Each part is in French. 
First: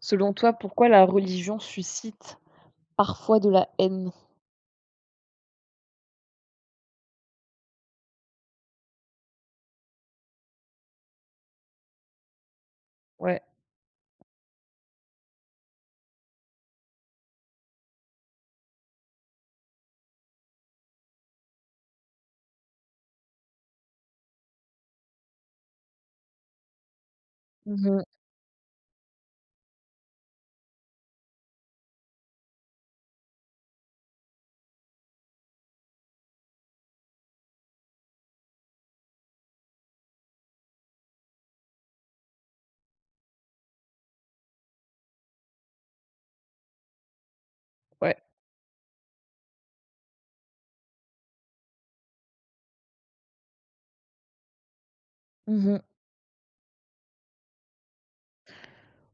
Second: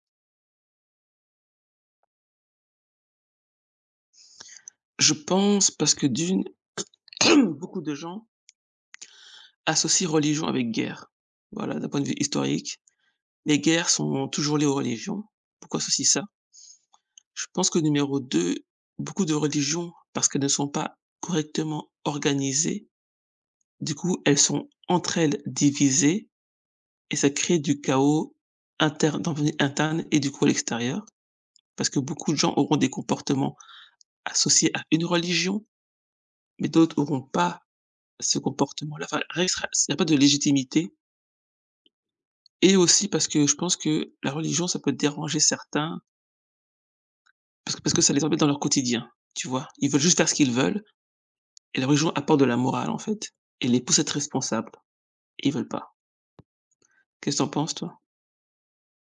Selon toi, pourquoi la religion suscite parfois de la haine? Je pense parce que d'une, beaucoup de gens associent religion avec guerre. Voilà, d'un point de vue historique, Ouais. les guerres sont toujours liées aux religions. Pourquoi associer ça? Je pense que numéro 2, beaucoup de religions, parce qu'elles ne sont pas correctement organisées, du coup, elles sont entre elles divisées et ça crée du Mmh. chaos interne d'un point de vue interne et du coup à l'extérieur. Parce que beaucoup de gens auront des comportements associés à une religion, mais d'autres n'auront pas ce comportement-là. Enfin, rien qui sera il n'y a pas de légitimité. Et aussi parce que je pense que la religion, ça peut déranger certains, parce que ça Ouais. les embête dans leur quotidien, tu vois? Ils veulent juste faire ce qu'ils veulent et la religion apporte de la morale, en fait, et les pousse à être responsables et ils veulent Mmh. pas. Qu'est-ce que t'en penses, toi?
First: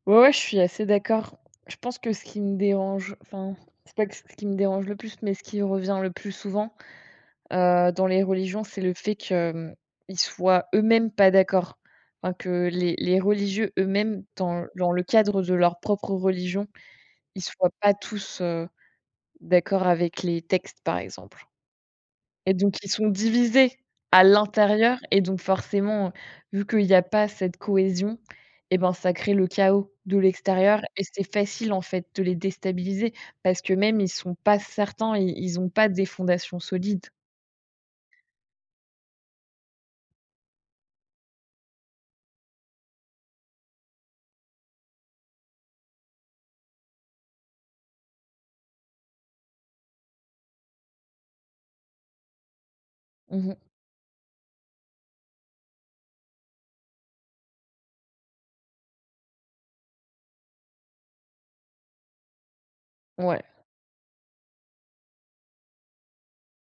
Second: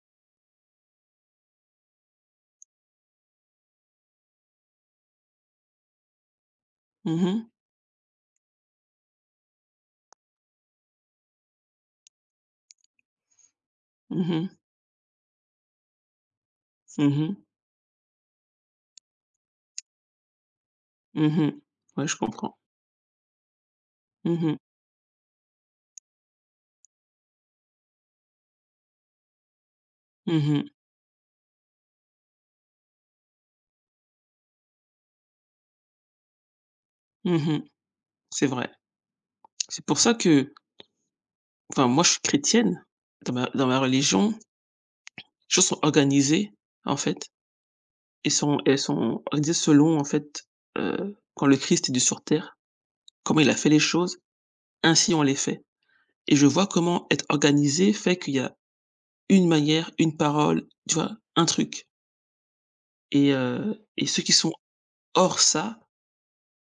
Ouais, ouais, je suis assez d'accord. Je pense que ce qui me dérange, enfin, c'est pas que ce qui me dérange le plus, mais ce qui revient le plus souvent, Mmh mh. Dans les religions, c'est le fait qu'ils soient eux-mêmes pas d'accord. Enfin, que les religieux eux-mêmes, Mmh mh. dans le cadre de leur propre religion, Mmh mh. ils soient pas tous, d'accord avec les textes, par exemple. Mmh. Ouais, je Et comprends. donc ils sont divisés à Mmh mh. l'intérieur et donc forcément, vu qu'il y a pas cette cohésion et ben, ça crée le chaos de Mmh mh. l'extérieur et c'est facile, en fait, de les déstabiliser parce que même ils sont pas certains, i ils ont pas des fondations solides. Mmh mh. C'est vrai. C'est pour ça que, enfin, moi, je suis chrétienne. Dans ma religion, les choses sont organisées, en fait, et sont elles sont organisées selon, en fait, quand le Christ est venu sur terre, comment il Mmh. a fait les choses. Ainsi on les fait, et je vois comment être organisé fait qu'il y a une manière, une parole, tu vois? Un truc. et Ouais. heu et ceux qui sont hors ça,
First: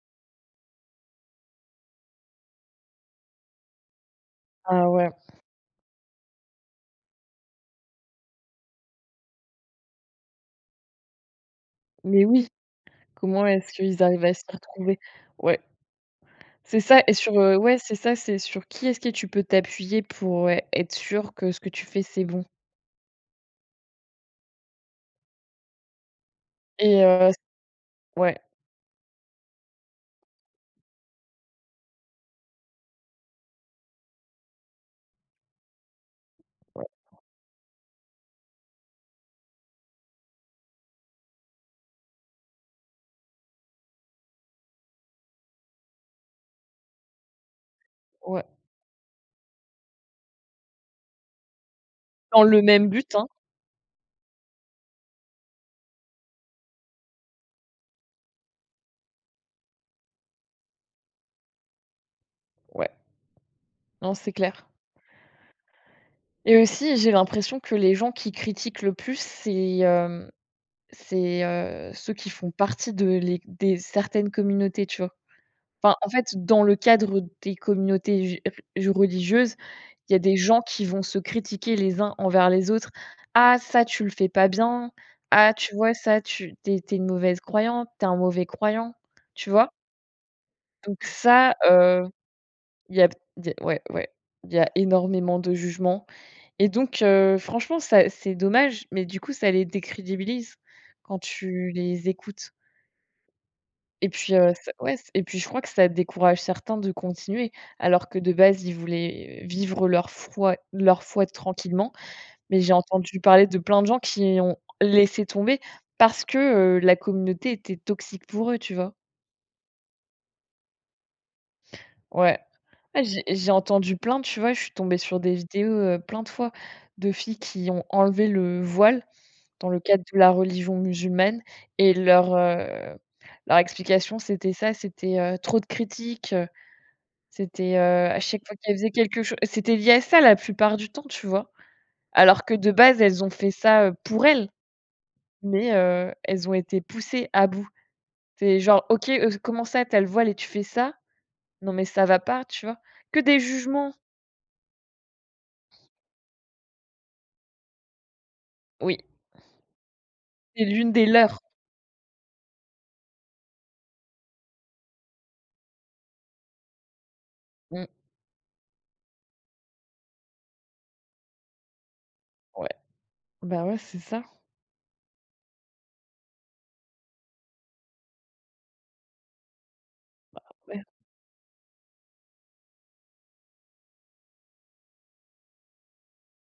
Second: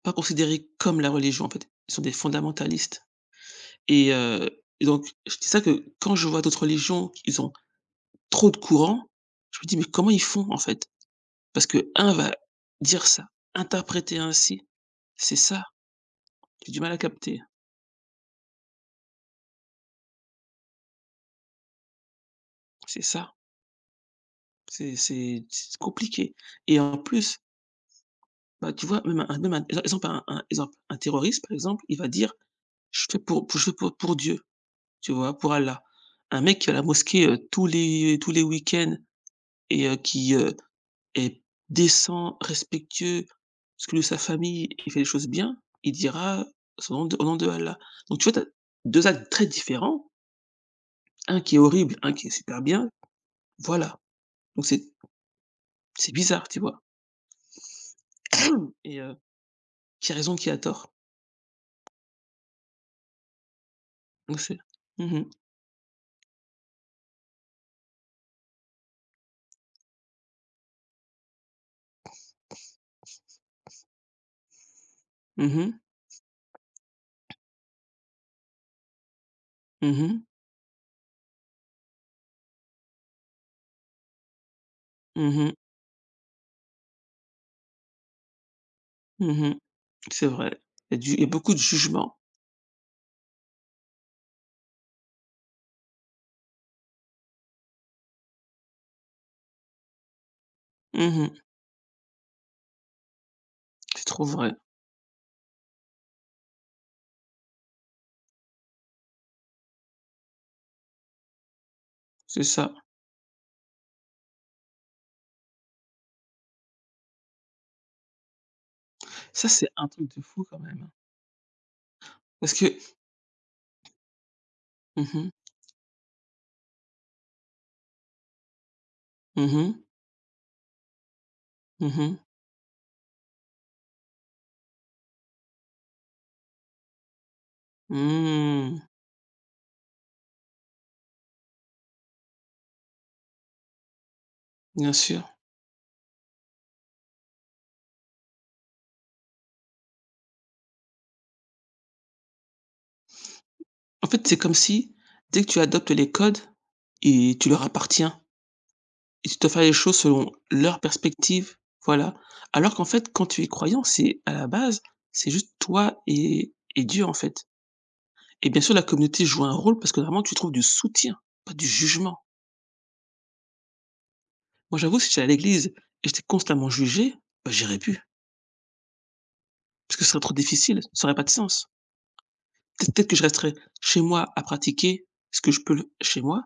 pas considérés comme la religion, en fait, ils sont des fondamentalistes. Et heu et Ah donc ouais. je dis ça, que quand je vois d'autres religions, ils ont trop de courants, je me dis: «Mais comment ils font, en fait?» Parce que un Mais va oui, dire ça, comment est-ce qu'ils interpréter arrivent à s'y ainsi, retrouver? c'est Ouais. ça, j'ai C'est du mal à ça et sur, capter. Ouais, c'est ça, c'est sur qui est-ce que tu peux t'appuyer pour, ouais, être sûr que ce que tu fais, c'est bon? C'est ça, c'est compliqué, et en Et heu, plus. ouais, Bah, tu vois, même un exemple, un terroriste, par exemple, il va dire: «Je fais pour Dieu», tu vois? Pour Allah. Un mec qui va à la ouais, mosquée, tous les week-ends, et qui, est décent, respectueux, parce que de sa famille il fait les choses bien, il dira: son nom de au nom de Allah». Donc tu vois, ouais. tu as actes très différents, un qui est horrible, un qui est Dans le super même bien, but, hein. voilà. Donc c'est bizarre, tu vois? Et heu, qui a raison, qui a tort? Ouais. Non, c'est Donc c'est. clair Mmh mh. et aussi, j'ai l'impression que les gens qui critiquent le plus, c'est, ceux qui font partie de les des certaines communautés, tu vois? Mmh mh. Enfin, en fait, dans le cadre des communautés ju r religieuses, il y a Mmh. des gens qui vont se critiquer les uns envers les autres. «Ah ça, tu le fais pas bien. Ah, Mmh. tu vois ça, tu es une mauvaise croyante, t'es un mauvais croyant», Mmh tu mh. vois? C'est vrai. Il y a Donc du il y a beaucoup ça, de jugement. il y a il y a ouais, ouais, il y a énormément de jugements. Et donc franchement, ça c'est dommage, mais du coup, ça les décrédibilise Mmh quand mh. tu les écoutes C'est et trop puis, vrai. ça ouais c et puis je crois que ça décourage certains de continuer alors que de base, ils voulaient vivre leur foi tranquillement. C'est Mais j'ai ça. entendu parler de plein de gens qui ont laissé tomber parce que, la communauté était toxique pour eux, tu vois? Ça, c'est un truc de fou quand même, hein. Ouais. Parce que. Ouais, j'ai entendu plein, tu vois? Je suis tombée Mmh sur mh. des vidéos, plein de fois de filles qui ont enlevé le voile Mmh dans mh. le cadre de la religion musulmane et Mmh mh. leur, leur explication, c'était ça, c'était, trop de critiques, c'était, à chaque fois Mmh. qu'elles faisaient quelque chose c'était lié à ça la plupart du temps, tu vois? Alors que de base, elles ont fait ça, pour elles, Bien sûr. mais, elles ont été poussées à bout. C'est genre: «OK, comment ça t'as le voile et tu fais ça? Non mais ça va pas», tu vois? Que des jugements. En fait, c'est comme si dès que tu adoptes les codes et tu leur appartiens Oui, et tu dois faire les choses selon c'est leur l'une des leurs. perspective, voilà. Alors qu'en fait, quand tu es croyant, c'est à la base, c'est juste toi et Dieu, en fait. Mmh, Et bien sûr, la communauté joue un rôle parce que vraiment tu trouves du soutien, pas du jugement. ouais. Bah, ouais, c'est ça. Moi, j'avoue, si j'étais à l'église et j'étais constamment jugé, bah, j'irais plus, parce que ce serait trop difficile, Ouais. ça aurait pas de sens. Peut-être que je resterais chez moi à pratiquer ce que je peux le chez moi,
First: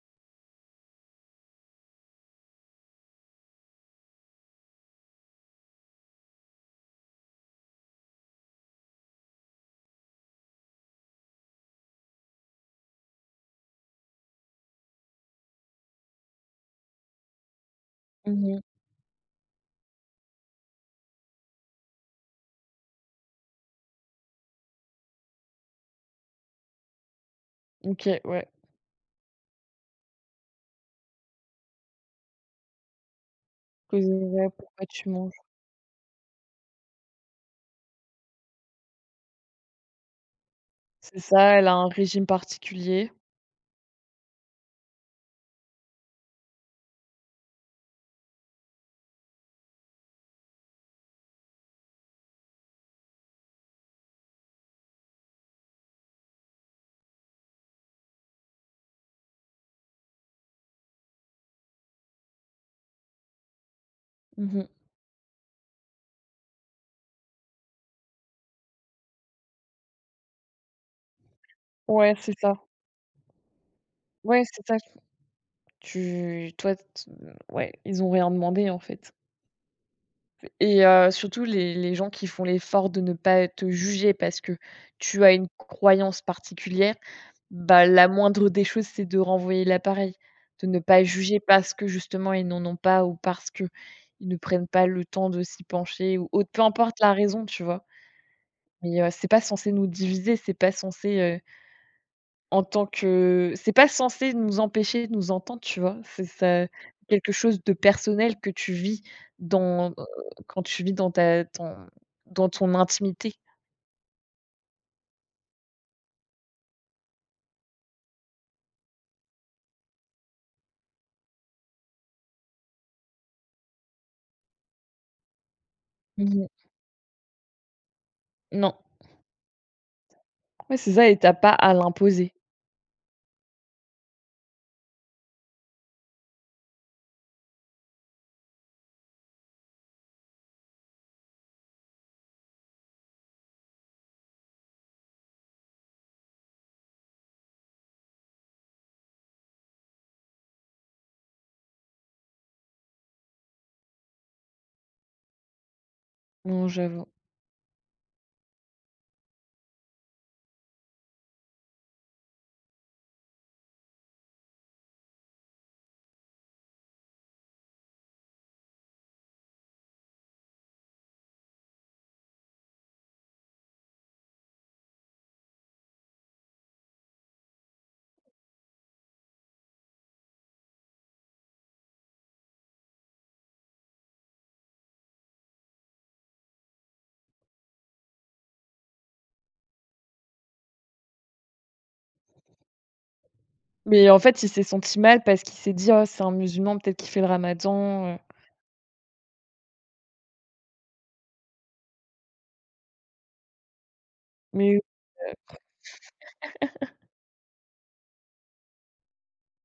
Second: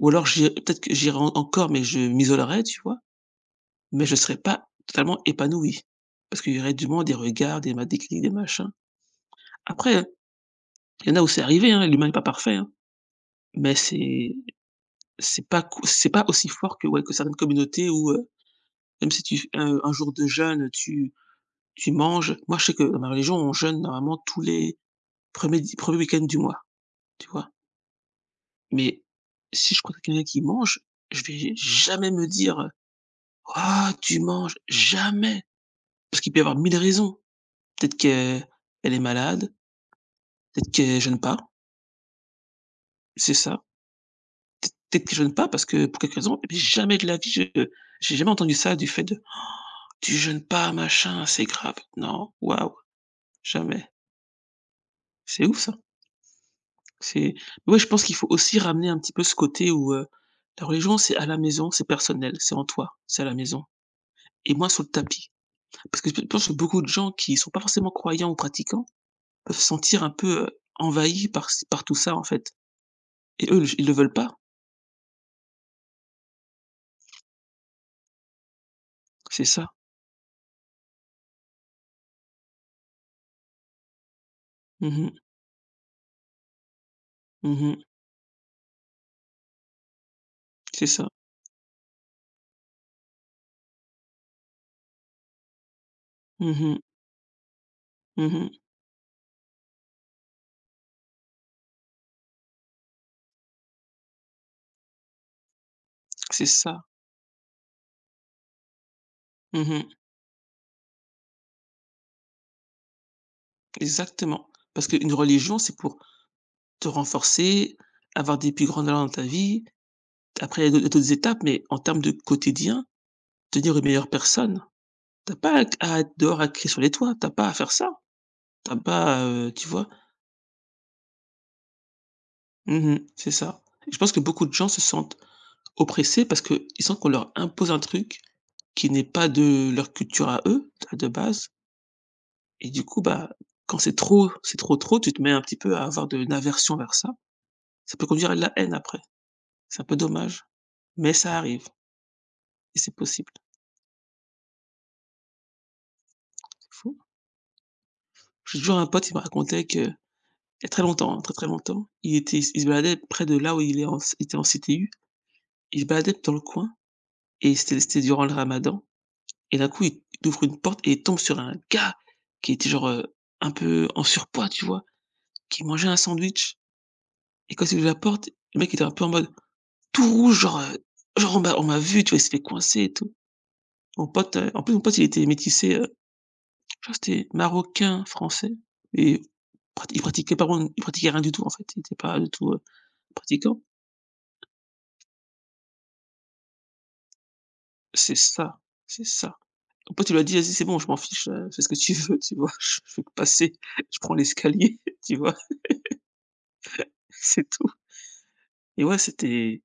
ou alors j'i peut-être que j'irais en encore, mais je m'isolerais, tu vois? Mais je serais pas totalement épanoui parce qu'il y aurait du monde, des regards, des clics, des machins. Après, il y en a où c'est arrivé, hein, l'humain n'est pas parfait, hein, mais c'est pas cou c'est pas aussi fort que, ouais, que certaines communautés où, Mmh mh. même si tu f un jour de jeûne, tu. Tu manges, moi, je sais que dans ma religion, on jeûne normalement tous les premiers er di 1 week ends du mois, tu vois? OK, ouais. Mais si je croise quelqu'un qui mange, je vais jamais me dire, «Ah, Cause, tu ouais, manges!» «Pourquoi tu mens?» jamais, parce qu'il peut y avoir 1000 raisons. Peut-être qu'elle elle est malade, peut-être qu'elle C'est jeûne pas, ça, elle a un régime particulier. c'est ça. Peut-être qu'elle jeûne pas parce que pour quelque raison, mais jamais de la vie, je j'ai jamais entendu ça du fait de: «Tu jeûnes pas, machin, c'est grave». Non, waouh, jamais. C'est ouf ça. C'est, ouais, je pense qu'il faut aussi ramener un petit peu ce côté où, la religion, c'est à la maison, c'est personnel, c'est en toi, c'est à la maison et Mmh mh. moins sur le tapis. Parce que je pense que beaucoup de gens qui sont pas forcément croyants ou pratiquants peuvent se sentir un peu, envahis par tout Ouais, ça, en c'est ça. fait, et eux, ils le veulent pas. Ouais, c'est ça. Tu toi, t ouais, ils ont rien demandé, en fait C'est ça. et surtout les gens qui font l'effort de ne pas te juger parce que Mmh mh. tu as une croyance particulière, Mmh mh. bah, la moindre des choses, c'est de renvoyer l'appareil, de ne C'est pas ça. juger parce que justement ils n'en ont pas ou parce qu'ils ne prennent pas le temps de s'y pencher ou autre, Mmh peu mh. importe la raison, tu vois? Mmh mh. Mais c'est pas censé nous diviser, c'est pas censé, en tant que c'est pas censé nous empêcher de nous entendre, tu vois? C'est C'est ça ça. quelque chose de personnel que tu vis Mmh mh. dans, quand tu vis dans ta ton dans ton intimité. Exactement. Parce qu'une religion, c'est pour te renforcer, avoir des plus grands talents dans ta vie. Après, il y a d'autres étapes, mais en termes de quotidien, devenir une meilleure personne. T'as pas à Mmh dehors à mh. crier sur les toits, t'as pas à faire ça. Non. T'as pas, tu vois? Ouais, c'est ça et tu as pas à l'imposer. Mmh, c'est ça. Et je pense que beaucoup de gens se sentent oppressés parce qu'ils sentent qu'on leur impose un truc qui n'est pas de leur culture à eux, de base, et du coup, bah, quand c'est trop, trop, tu te mets un petit peu à avoir de l'aversion vers ça. Ça peut conduire à de la haine après. C'est un peu dommage, mais ça arrive et c'est possible. C'est Non, fou. j'avoue. J'ai toujours un pote qui me racontait que il y a très longtemps, hein, très, très longtemps. Il se baladait près de là où il était en CTU. Il se baladait dans le coin et c'était durant le ramadan et d'un coup, il ouvre une porte et il tombe sur un gars qui était genre, un peu en surpoids, tu vois? Qui mangeait un sandwich, et quand il ouvre la porte, le mec était un peu en mode tout rouge, genre, genre: «On m'a vu», tu vois? Il s'est fait coincer et tout. Mon pote, en plus, mon pote, il était métissé, je crois que c'était marocain, français, et prat il pratiquait pas vraiment, il pratiquait rien du tout, en fait. Il était pas du tout, pratiquant. Mais en fait, il s'est senti mal parce qu'il s'est dit: «Oh, c'est un musulman, peut-être qu'il fait le ramadan, C'est heu». ça, c'est ça. En fait, il lui a dit: «Vas-y, c'est bon, je m'en fiche, fais ce que tu veux», tu vois? Je veux que passer, je prends Mais, l'escalier, tu vois? C'est tout, et ouais, c'était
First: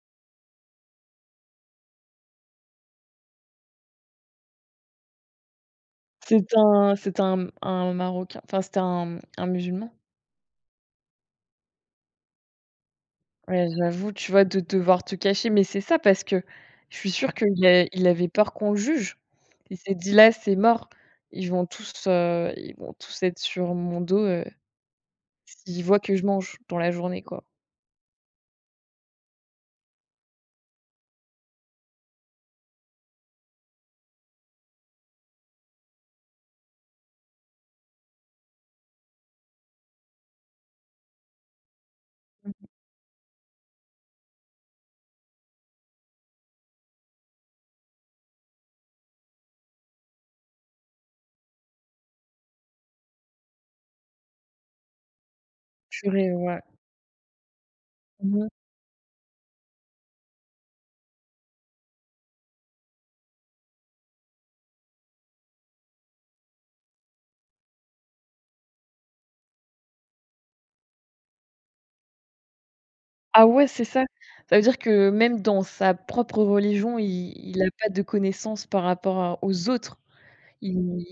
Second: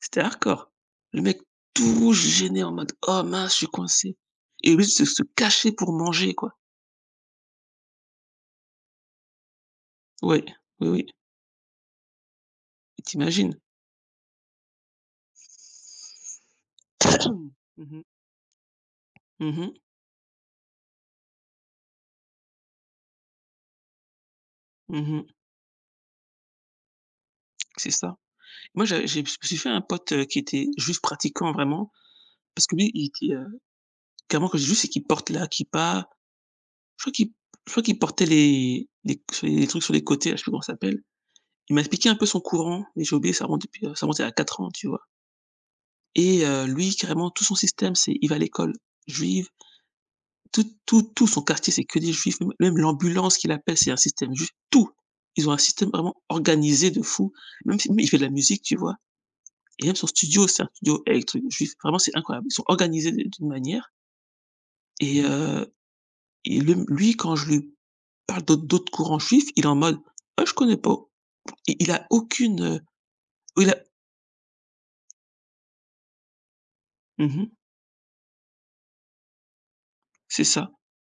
hardcore. Le mec tout rouge, gêné, en mode: «Oh mince, je suis coincé», et lui se cacher pour manger, quoi. C'est un Marocain, enfin, c'était un musulman. Ouais, oui, oui, tu imagines? Ouais, j'avoue, tu vois, de devoir te cacher, mais c'est ça parce que je suis sûre qu'Mmh mh. il avait peur qu'on le juge. Mmh Il mh. s'est dit: «Là, c'est mort. Ils vont tous être sur mon dos, Mmh mh. s'ils voient que je mange dans la journée, quoi». C'est ça. Moi, j'avais j'ai je me suis fait un pote, qui était juif pratiquant vraiment, parce que lui, il était, clairement, quand je dis juif, c'est qu'il porte la kippa. Je crois qu'il je crois qu'il portait les sur les trucs sur les côtés, là, je sais plus comment ça s'appelle. Il m'a expliqué un peu son courant, mais j'ai oublié, ça remontait à 4 ans, tu vois? Et lui, carrément, tout son système, c'est il va à l'école juive, tout son quartier, c'est que des juifs, même l'ambulance qu'il appelle, c'est un système juif, tout! Ils ont un système vraiment Purée, ouais. organisé de fou, même si mais il fait de la Mmh. musique, tu vois? Et même son studio, c'est un studio électro juif, vraiment, c'est incroyable. Ils sont organisés d'une manière, et heu et le lui, quand je lui parle d'autres courants juifs, il est en mode: «Ah, je connais pas». Et il a aucune, Ah ouais, il a c'est ça. Ça veut dire que même dans sa propre religion, mmh mh, il a pas de connaissances par rapport à aux autres. c'est ça. Il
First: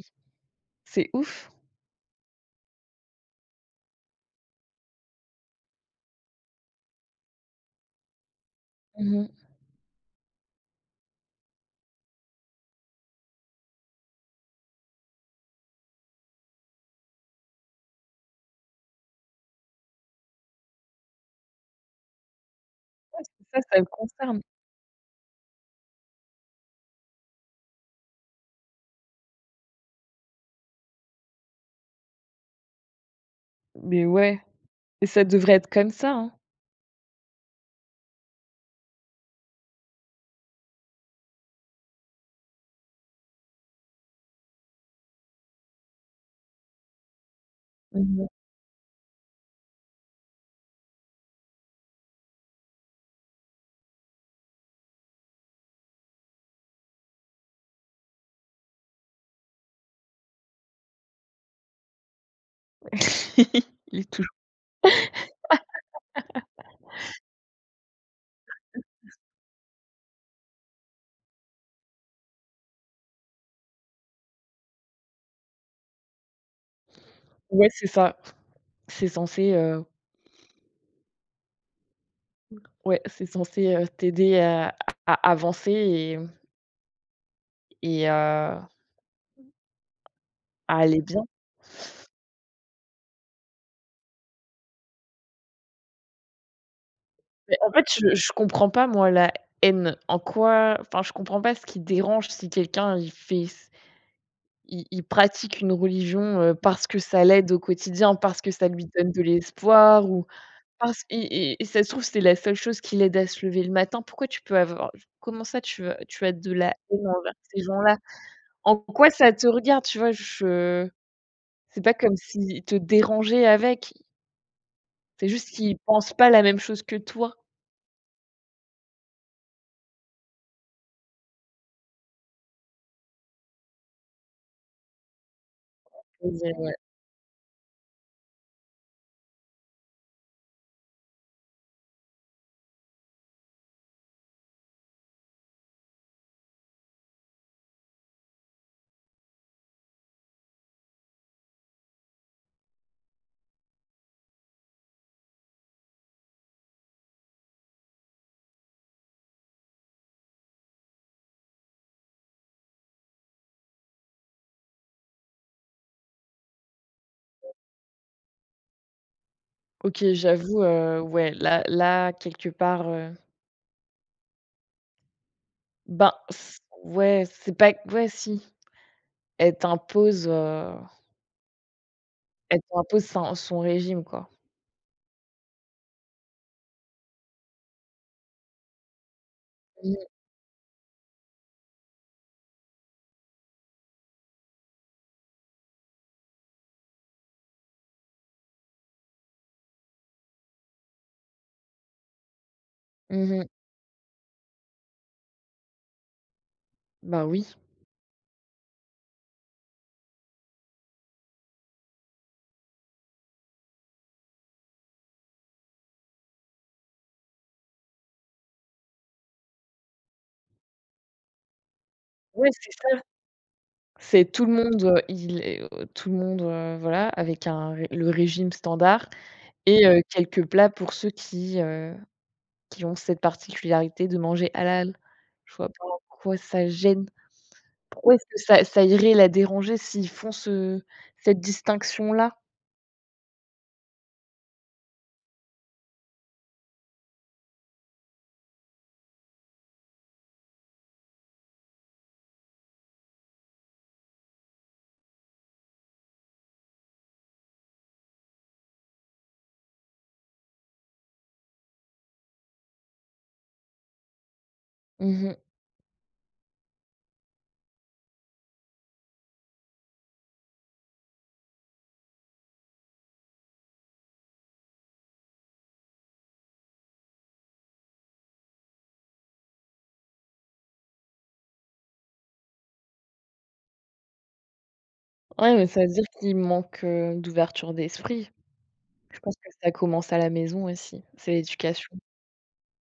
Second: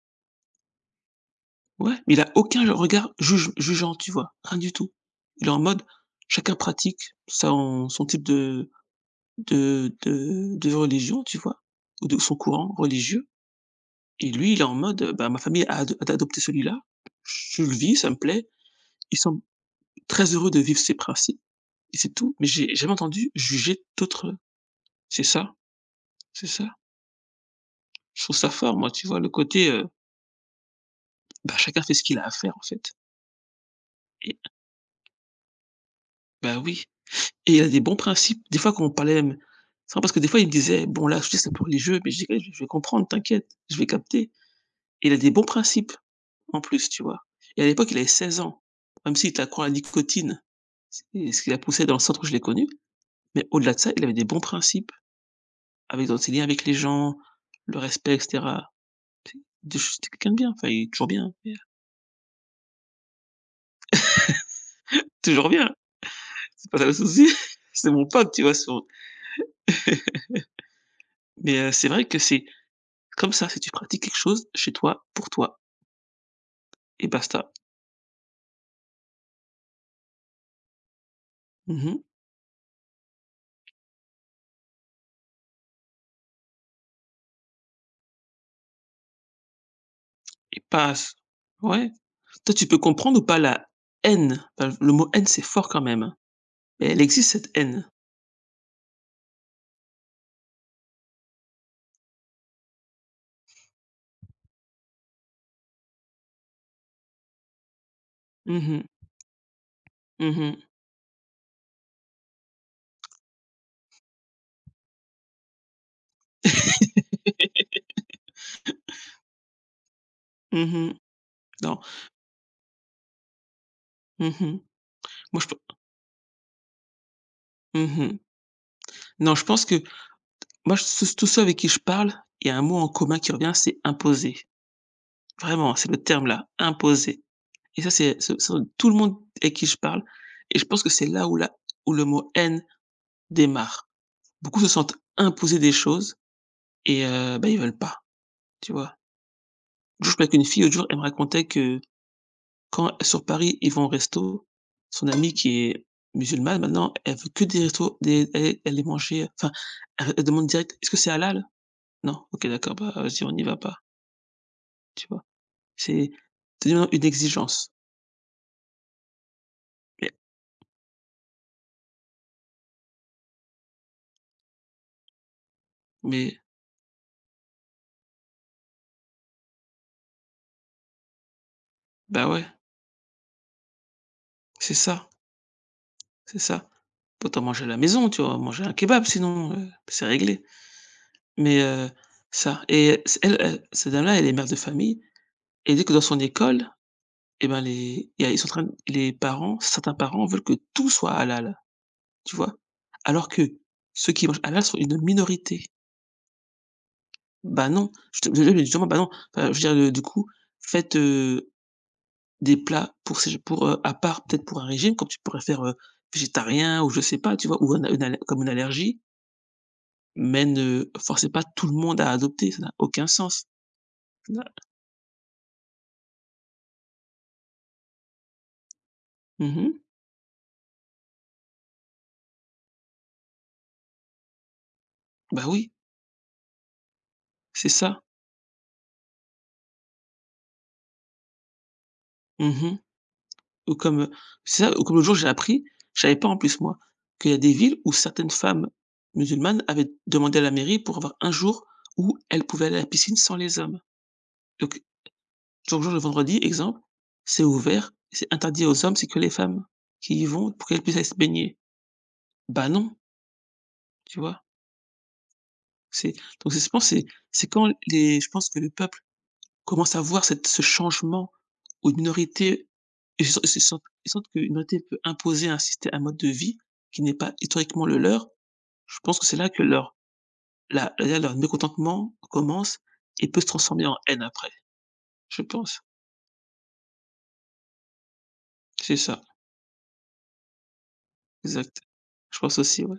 c'est ouf. Ouais, mais il a aucun le regard jugeant, tu vois? Rien du tout. Il est en mode, chacun pratique son type Mmh. De religion, tu vois? Ou de son courant religieux, et lui, il est en mode, bah, ma famille a adopté celui-là, je le vis, ça me plaît. Il semble très heureux de vivre ses principes, et c'est tout, mais j'ai jamais Ouais, entendu c'est ça, ça juger le d'autres, concerne. c'est ça, c'est ça. Je trouve ça fort moi, tu vois? Le côté, bah, chacun fait ce qu'il a à faire en fait, Mais et ouais, et ça devrait être comme ça, hein. bah, oui. Et il a des bons principes. Des fois, quand on parlait, même c'est vrai parce que des fois, il me disait: «Bon, là, je sais, c'est pour les jeux», mais je dis: «Eh, je vais comprendre, t'inquiète, je vais capter». Et il a des bons principes, en plus, tu vois? Et à l'époque, il avait Mmh. 16 ans, même s'il était accro à la nicotine et ce qui l'a poussé dans le centre où je l'ai connu, mais au-delà de ça, il avait des bons principes avec dans ses liens avec les gens, le respect et cetera. Tu de c'était quelqu'un de bien, enfin, il est toujours bien, mais, Il est toujours bien, c'est pas ça le souci. C'est mon pote, tu vois? Son Mais c'est vrai que c'est comme ça, si tu pratiques quelque chose chez toi, pour toi et basta. ouais, c'est ça. C'est censé, Mmh mh. ouais, c'est censé, t'aider à avancer et à Et pas aller c bien. Ouais. Toi, tu peux comprendre ou pas la haine? Enfin, le mot haine, c'est fort quand même, hein. Mais elle existe cette Mais en fait, haine. Je comprends pas moi la haine. En quoi enfin, je comprends pas ce qui dérange si quelqu'un il pratique une religion, parce que ça l'aide au quotidien, parce que ça Mmh mh. lui donne de l'espoir ou Mmh mh. parce et ça se trouve, c'est la seule chose qui l'aide à se lever le matin. Pourquoi tu peux avoir comment ça tu as de la haine envers ces gens-là? En quoi ça te regarde? Tu vois? Mmh Je mh. Non. c'est pas comme s'il te dérangeait avec, Mmh mh. c'est Moi, je juste pe qu'il pense pas la même chose que toi. mmh mh. Non, je pense que moi, je tous tous ceux avec qui je parle, il y a un mot en commun qui revient, c'est imposer. Vraiment, c'est le terme Tu là, te imposer. Et ça, c'est ce ce tout le monde avec qui je parle et je pense que c'est là où le mot haine démarre. Beaucoup se sentent imposés des choses et bah, ils veulent pas, tu vois? Je jouais avec une fille l'autre jour, elle me racontait que quand sur Paris, ils vont au resto, son amie qui est musulmane maintenant, elle veut que des restos des elle est manger, enfin, elle demande direct: «Est-ce que c'est halal?» «Non», OK, d'accord, bah, vas-y, on n'y va pas, tu vois? C'est c'est devenu une exigence. «OK, Mais j'avoue, ouais, là, quelque part, ben, mais c ouais, c'est pas ouais, si, elle t'impose, heu, bah, ouais, elle t'impose son régime, quoi. c'est ça, c'est ça. Autant manger à la maison, tu vois? Manger un kebab sinon, c'est Mmh, réglé. Mais, ça et c elle elle cette dame-là, elle est mère de famille et elle dit que dans son école, et ben, les il y a ils sont en train certains parents veulent que tout soit halal, tu vois? Alors mmh que mh. ceux qui mangent halal sont une minorité. Bah, oui. Bah, non, je suis désolé, mais justement, bah, non, enfin, je veux dire, du coup, faites, des plats pour ces pour, à part peut-être pour un régime, comme tu pourrais faire, végétarien ou je sais pas, tu vois? Ou un a une al comme une allergie, mais ne forcez pas tout le monde à Ouais, adopter, ça c'est n'a ça, aucun sens. c'est Ça tout n'a le monde, il est, tout le monde, voilà, avec un ré le régime standard Mmh mh, et quelques plats pour ceux qui, heu, qui ont cette particularité de manger halal. bah, Je vois oui, pas en quoi ça gêne. c'est ça. Pourquoi est-ce que ça irait la déranger s'ils font ce cette distinction-là? Mmh mh. Ou comme, c'est ça, ou comme l'autre jour j'ai appris, je savais pas en plus moi, qu'il y a des villes où certaines femmes musulmanes avaient demandé à la mairie pour avoir un jour où elles pouvaient aller à la piscine sans les hommes. Donc, genre, le vendredi, exemple, c'est ouvert, c'est interdit aux hommes, c'est que les femmes qui y vont pour qu'elles puissent aller se baigner. Bah non, tu vois? Mmh mh. C'est donc c'est je pense c'est quand les je pense que le peuple commencent à voir cette ce changement où une minorité ils se sentent ils sentent qu'une minorité peut imposer un mode de vie qui n'est pas historiquement le leur. Je pense que c'est là que leur mécontentement commence et peut se transformer en haine après, je Ouais, mais ça pense. veut dire qu'il manque, d'ouverture d'esprit. C'est Je ça, pense que ça commence à la maison aussi, c'est exact. l'éducation. Je pense aussi, ouais.